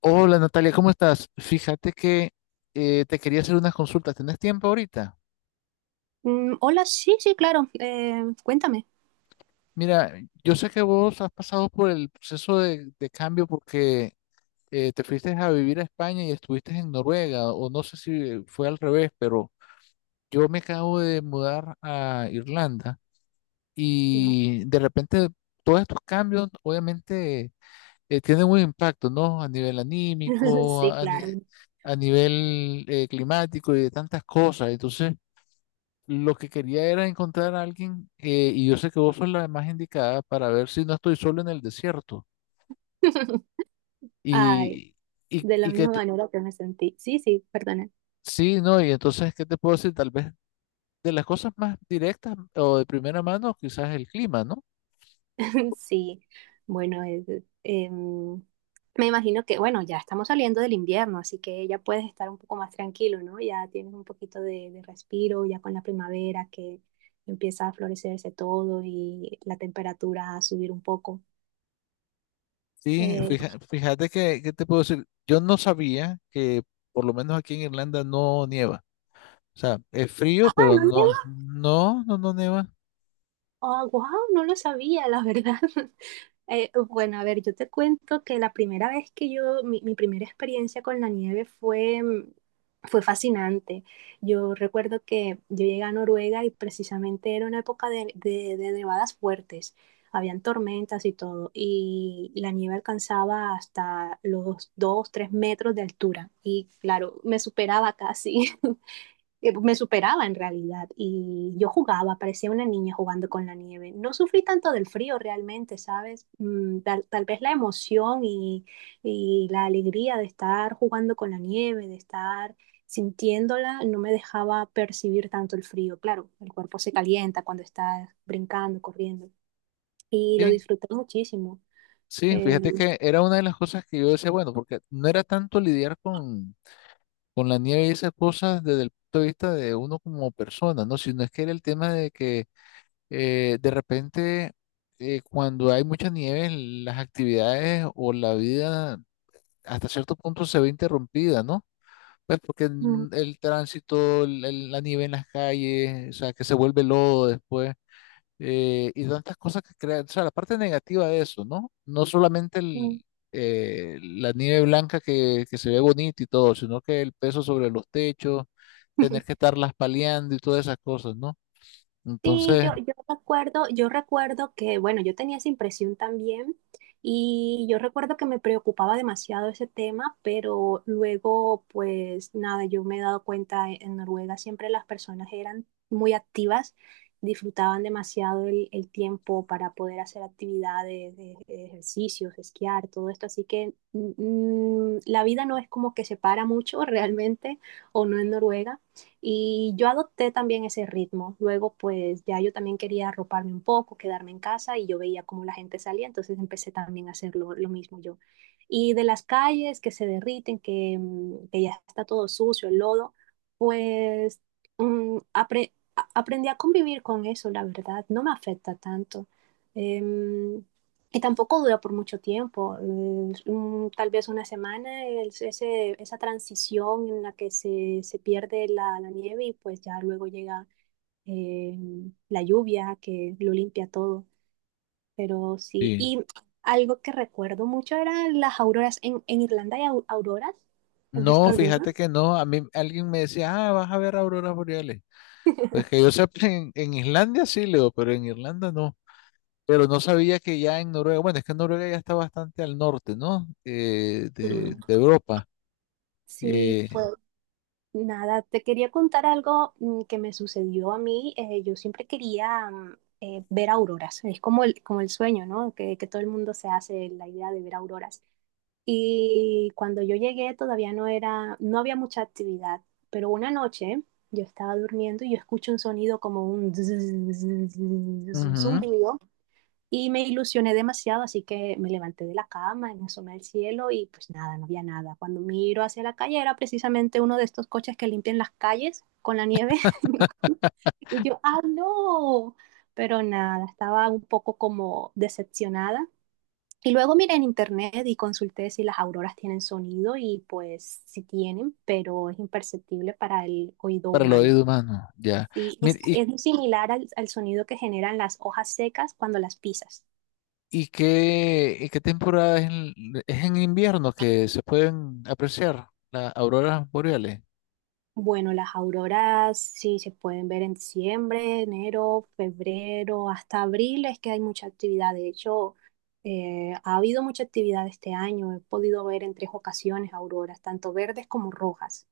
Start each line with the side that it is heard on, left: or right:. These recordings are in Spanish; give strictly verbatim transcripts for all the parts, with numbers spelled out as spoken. left: Hola Natalia, ¿cómo estás? Fíjate que eh, te quería hacer unas consultas. ¿Tenés tiempo ahorita?
right: Mm, hola, sí, sí, claro. Eh, cuéntame.
left: Mira, yo sé que vos has pasado por el proceso de, de cambio porque eh, te fuiste a vivir a España y estuviste en Noruega, o no sé si fue al revés, pero yo me acabo de mudar a Irlanda
right: Sí.
left: y de repente todos estos cambios obviamente eh, tienen un impacto, ¿no? A nivel anímico,
right: Sí,
left: a, ni-
right: claro.
left: a nivel eh, climático y de tantas cosas. Entonces, lo que quería era encontrar a alguien, eh, y yo sé que vos sos la más indicada para ver si no estoy solo en el desierto.
right: Ay,
left: Y, y,
right: de la
left: y que
right: misma
left: te-
right: manera que me sentí. Sí, sí, perdona.
left: sí, no, y entonces, ¿qué te puedo decir? Tal vez de las cosas más directas o de primera mano, quizás el clima, ¿no?
right: Sí, bueno, es- em, me imagino que, bueno, ya estamos saliendo del invierno, así que ya puedes estar un poco más tranquilo, ¿no? Ya tienes un poquito de, de respiro, ya con la primavera que empieza a florecerse todo y la temperatura a subir un poco.
left: Sí,
right: Eh,
left: fija- fíjate que, ¿qué te puedo decir? Yo no sabía que por lo menos aquí en Irlanda no nieva. O sea, es frío,
right: ah,
left: pero
right: ¿no
left: no,
right: nieva?
left: no, no, no nieva.
right: Ah, wow, no lo sabía, la verdad. Eh, bueno, a ver, yo te cuento que la primera vez que yo, mi, mi primera experiencia con la nieve fue, mm, fue fascinante. Yo recuerdo que yo llegué a Noruega y precisamente era una época de, de- de nevadas fuertes. Habían tormentas y todo, y la nieve alcanzaba hasta los dos tres metros de altura. Y claro, me superaba casi. eh, me superaba en realidad y yo jugaba, parecía una niña jugando con la nieve. No sufrí tanto del frío realmente, ¿sabes? Mm, tal, tal vez la emoción y, y la alegría de estar jugando con la nieve, de estar sintiéndola, no me dejaba percibir tanto el frío. Claro, el cuerpo se calienta cuando estás brincando, corriendo y lo
left: Sí,
right: disfruté muchísimo.
left: sí,
right: Eh,
left: fíjate que era una de las cosas que yo decía, bueno, porque no era tanto lidiar con con la nieve y esas cosas desde el punto de vista de uno como persona, ¿no? Sino es que era el tema de que eh, de repente, eh, cuando hay mucha nieve, las actividades o la vida hasta cierto punto se ve interrumpida, ¿no? Pues porque
right: mm,
left: n- el tránsito, el- el- la nieve en las calles, o sea, que se vuelve lodo después. eh, y tantas cosas que crean, o sea, la parte negativa de eso, ¿no? No solamente
right: mm.
left: el, eh, la nieve blanca que, que se ve bonita y todo, sino que el peso sobre los techos, tener que estarlas paliando y todas esas cosas, ¿no?
right: Sí,
left: Entonces,
right: yo, yo recuerdo, yo recuerdo que, bueno, yo tenía esa impresión también y yo recuerdo que me preocupaba demasiado ese tema, pero luego, pues nada, yo me he dado cuenta, e- en Noruega siempre las personas eran muy activas, disfrutaban demasiado el, el tiempo para poder hacer actividades, de- de ejercicios, esquiar, todo esto, así que mm, mm, la vida no es como que se para mucho realmente, o no en Noruega y yo adopté también ese ritmo. Luego, pues ya yo también quería arroparme un poco, quedarme en casa y yo veía cómo la gente salía, entonces empecé también a hacer lo, lo mismo yo. Y de las calles que se derriten, que, mm, que ya está todo sucio, el lodo, pues um, apre- a- aprendí a convivir con eso, la verdad, no me afecta tanto. Em, y tampoco dura por mucho tiempo, mm, un- tal vez una semana, el- ese- esa transición en la que se, se pierde la, la nieve y pues ya luego llega eh, la lluvia que lo limpia todo. Pero sí,
left: sí.
right: y algo que recuerdo mucho eran las auroras. En, en Irlanda hay au- auroras. ¿Has visto
left: No,
right: alguna?
left: fíjate que no. A mí alguien me decía, ah, vas a ver auroras boreales. Pues que yo sepa, en, en Islandia sí, Leo, pero en Irlanda no. Pero no sabía que ya en Noruega, bueno, es que Noruega ya está bastante al norte, ¿no? Eh,
right: Sí.
left: de, de Europa.
right: Sí,
left: Eh,
right: nada, te quería contar algo mm, que me sucedió a mí. Eh, yo siempre quería mm, eh, ver auroras. Es como el, como el sueño, ¿no? Que, que todo el mundo se hace la idea de ver auroras. Y cuando yo llegué todavía no era, no había mucha actividad. Pero una noche yo estaba durmiendo y yo escucho un sonido como un zzzz, un
left: ujú.
right: zumbido y me ilusioné demasiado, así que me levanté de la cama, me asomé al cielo y pues nada, no había nada. Cuando miro hacia la calle era precisamente uno de estos coches que limpian las calles con la nieve. Y yo, ¡ah, no! Pero nada, estaba un poco como decepcionada. Y luego miré en internet y consulté si las auroras tienen sonido y pues sí tienen, pero es imperceptible para el oído
left: Para el
right: humano.
left: oído humano, ya.
right: Sí,
left: Mira,
right: es,
left: ¿y,
right: es muy similar al, al sonido que generan las hojas secas cuando las pisas.
left: y qué, ¿y qué temporada es en, es en invierno que se pueden apreciar las auroras boreales?
right: Bueno, las auroras sí se pueden ver en diciembre, enero, febrero, hasta abril es que hay mucha actividad. De hecho, eh, ha habido mucha actividad este año. He podido ver en tres ocasiones auroras, tanto verdes como rojas.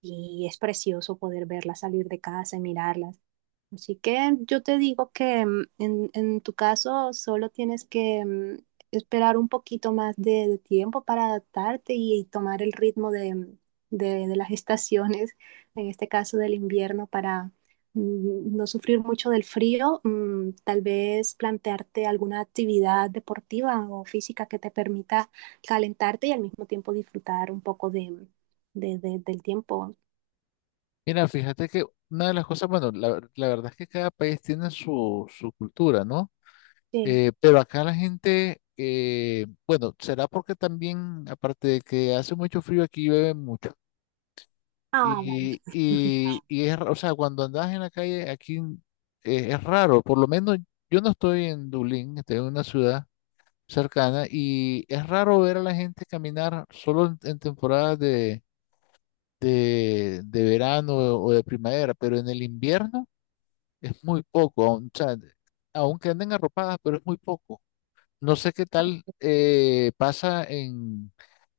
right: Y es precioso poder verlas salir de casa y mirarlas. Así que yo te digo que mm, en, en tu caso solo tienes que mm, esperar un poquito más de, de tiempo para adaptarte y, tomar el ritmo de, mm, de- de las estaciones, en este caso del invierno, para mm, no sufrir mucho del frío. Mm, tal vez plantearte alguna actividad deportiva o física que te permita calentarte y al mismo tiempo disfrutar un poco de, mm, de- de- del tiempo.
left: Mira, fíjate que una de las cosas, bueno, la, la verdad es que cada país tiene su, su cultura, ¿no?
right: Sí.
left: Eh, pero acá la gente, eh, bueno, será porque también, aparte de que hace mucho frío, aquí llueve mucho.
right: Ah, vale.
left: Y, y, y es, ra- o sea, cuando andas en la calle, aquí eh, es raro, por lo menos yo no estoy en Dublín, estoy en una ciudad cercana, y es raro ver a la gente caminar solo en, en temporadas de, de, de verano o de primavera, pero en el invierno es muy poco, aun- o sea, aunque anden arropadas, pero es muy poco. No sé qué tal eh, pasa en,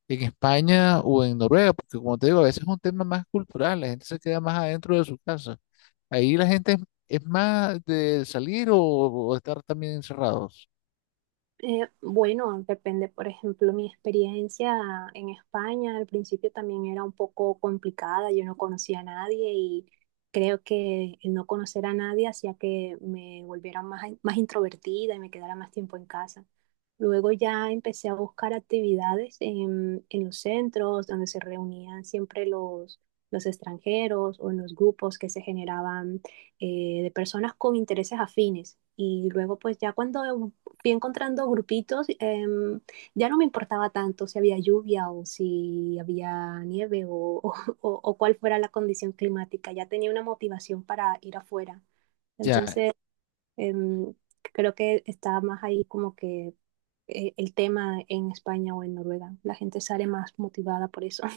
left: en España o en Noruega, porque como te digo, a veces es un tema más cultural, la gente se queda más adentro de su casa. Ahí la gente es, es más de salir o, o estar también encerrados.
right: Eh, bueno, depende, por ejemplo, mi experiencia en España al principio también era un poco complicada, yo no conocía a nadie y creo que el no conocer a nadie hacía que me volviera más, más introvertida y me quedara más tiempo en casa. Luego ya empecé a buscar actividades en, en los centros donde se reunían siempre los, los extranjeros o en los grupos que se generaban eh, de personas con intereses afines. Y luego pues ya cuando fui encontrando grupitos, em, ya no me importaba tanto si había lluvia o si había nieve o, o, o cuál fuera la condición climática, ya tenía una motivación para ir afuera.
left: Ya,
right: Entonces, em, creo que está más ahí como que eh, el tema en España o en Noruega. La gente sale más motivada por eso.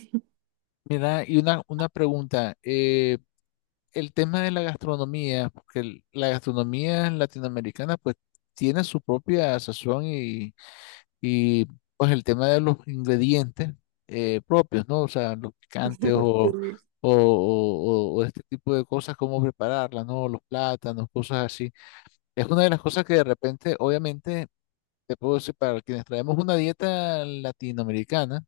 left: mira, y una, una pregunta. eh, el tema de la gastronomía, porque el- la gastronomía latinoamericana pues tiene su propia sazón, y pues el tema de los ingredientes eh, propios, ¿no? O sea, los picantes o, o,
right: Sí.
left: o- o este tipo de cosas, cómo prepararlas, ¿no? Los plátanos, cosas así. Es una de las cosas que de repente, obviamente, te puedo decir, para quienes traemos una dieta latinoamericana,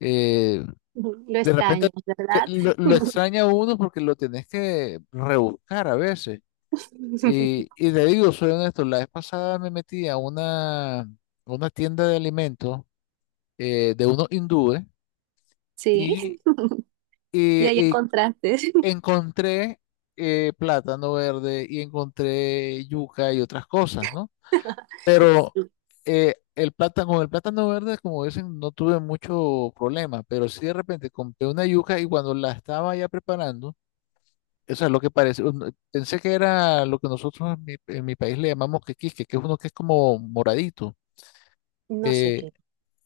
left: eh,
right: Lo
left: de repente
right: extraño,
left: te-
right: ¿verdad?
left: lo, lo extraña uno porque lo tenés que rebuscar a veces. Y, y te digo, soy honesto, la vez pasada me metí a una, a una tienda de alimentos eh, de unos hindúes
right: Sí.
left: y,
right: Y
left: eh,
right: ahí
left: eh,
right: encontraste.
left: encontré eh, plátano verde y encontré yuca y otras cosas, ¿no? Pero
right: Sí.
left: eh, el plátano, con el plátano verde, como dicen, no tuve mucho problema, pero sí de repente compré una yuca y cuando la estaba ya preparando, eso es lo que parece, un- pensé que era lo que nosotros en mi, en mi país le llamamos quequisque, que es uno que es como moradito.
right: No sé
left: eh,
right: qué.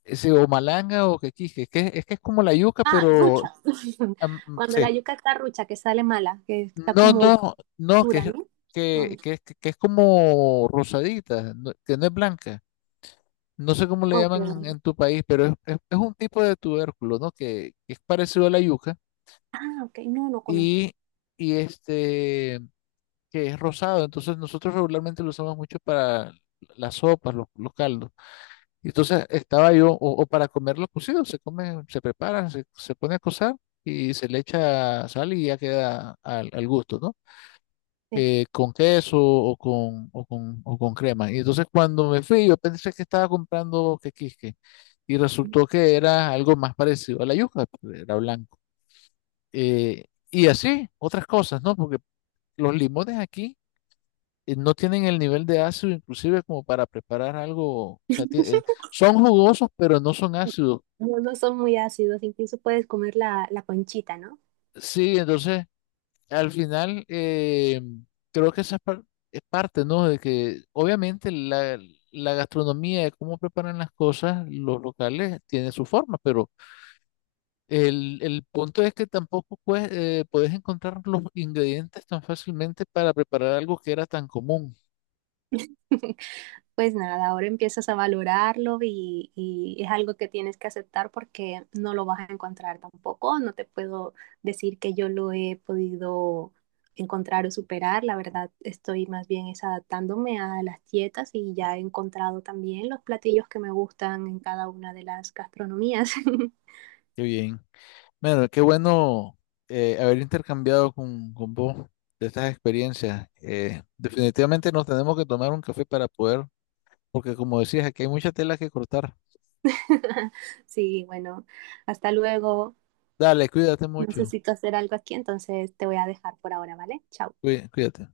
left: ese o malanga o quequisque, que es, es que es como la yuca,
right: Ah,
left: pero
right: rucha.
left: am-
right: Cuando la
left: sí.
right: yuca está rucha, que sale mala, que está
left: No,
right: como
left: no, no, que
right: dura,
left: es,
right: ¿no? Mm,
left: que, que, es- que es como rosadita, no- que no es blanca. No sé cómo le llaman
right: ok.
left: en tu país, pero es, es- es un tipo de tubérculo, ¿no? Que, que es parecido a la yuca
right: Ah, ok, no, no conozco.
left: y, y este, que es rosado. Entonces nosotros regularmente lo usamos mucho para las sopas, los, los caldos. Y entonces estaba yo, o, o para comerlo cocido, se come, se prepara, se, se pone a cocer y se le echa sal y ya queda al, al gusto, ¿no?
right: Sí.
left: eh, con queso o con, o con, o con crema. Y entonces cuando me fui, yo pensé que estaba comprando quequisque y resultó que era algo más parecido a la yuca, pero era blanco. Eh, y así, otras cosas, ¿no? Porque los limones aquí eh, no tienen el nivel de ácido inclusive como para preparar algo, o sea, tie- eh, son jugosos, pero no son ácidos.
right: No, no son muy ácidos, incluso puedes comer la, la conchita, ¿no?
left: Sí, entonces al final, eh, creo que esa par- es parte, ¿no? De que obviamente la, la gastronomía, de cómo preparan las cosas, los locales, tiene su forma, pero el, el punto es que tampoco pues, eh, puedes encontrar los ingredientes tan fácilmente para preparar algo que era tan común.
right: pues nada, ahora empiezas a valorarlo y, y es algo que tienes que aceptar porque no lo vas a encontrar tampoco. No te puedo decir que yo lo he podido encontrar o superar. La verdad, estoy más bien es adaptándome a las dietas y ya he encontrado también los platillos que me gustan en cada una de las gastronomías.
left: Qué bien. Bueno, qué bueno eh, haber intercambiado con, con vos de estas experiencias. Eh, definitivamente nos tenemos que tomar un café para poder, porque como decías, aquí hay mucha tela que cortar.
right: Sí, bueno, hasta luego.
left: Dale, cuídate mucho.
right: Necesito hacer algo aquí, entonces te voy a dejar por ahora, ¿vale? Chao.
left: cuí- Cuídate.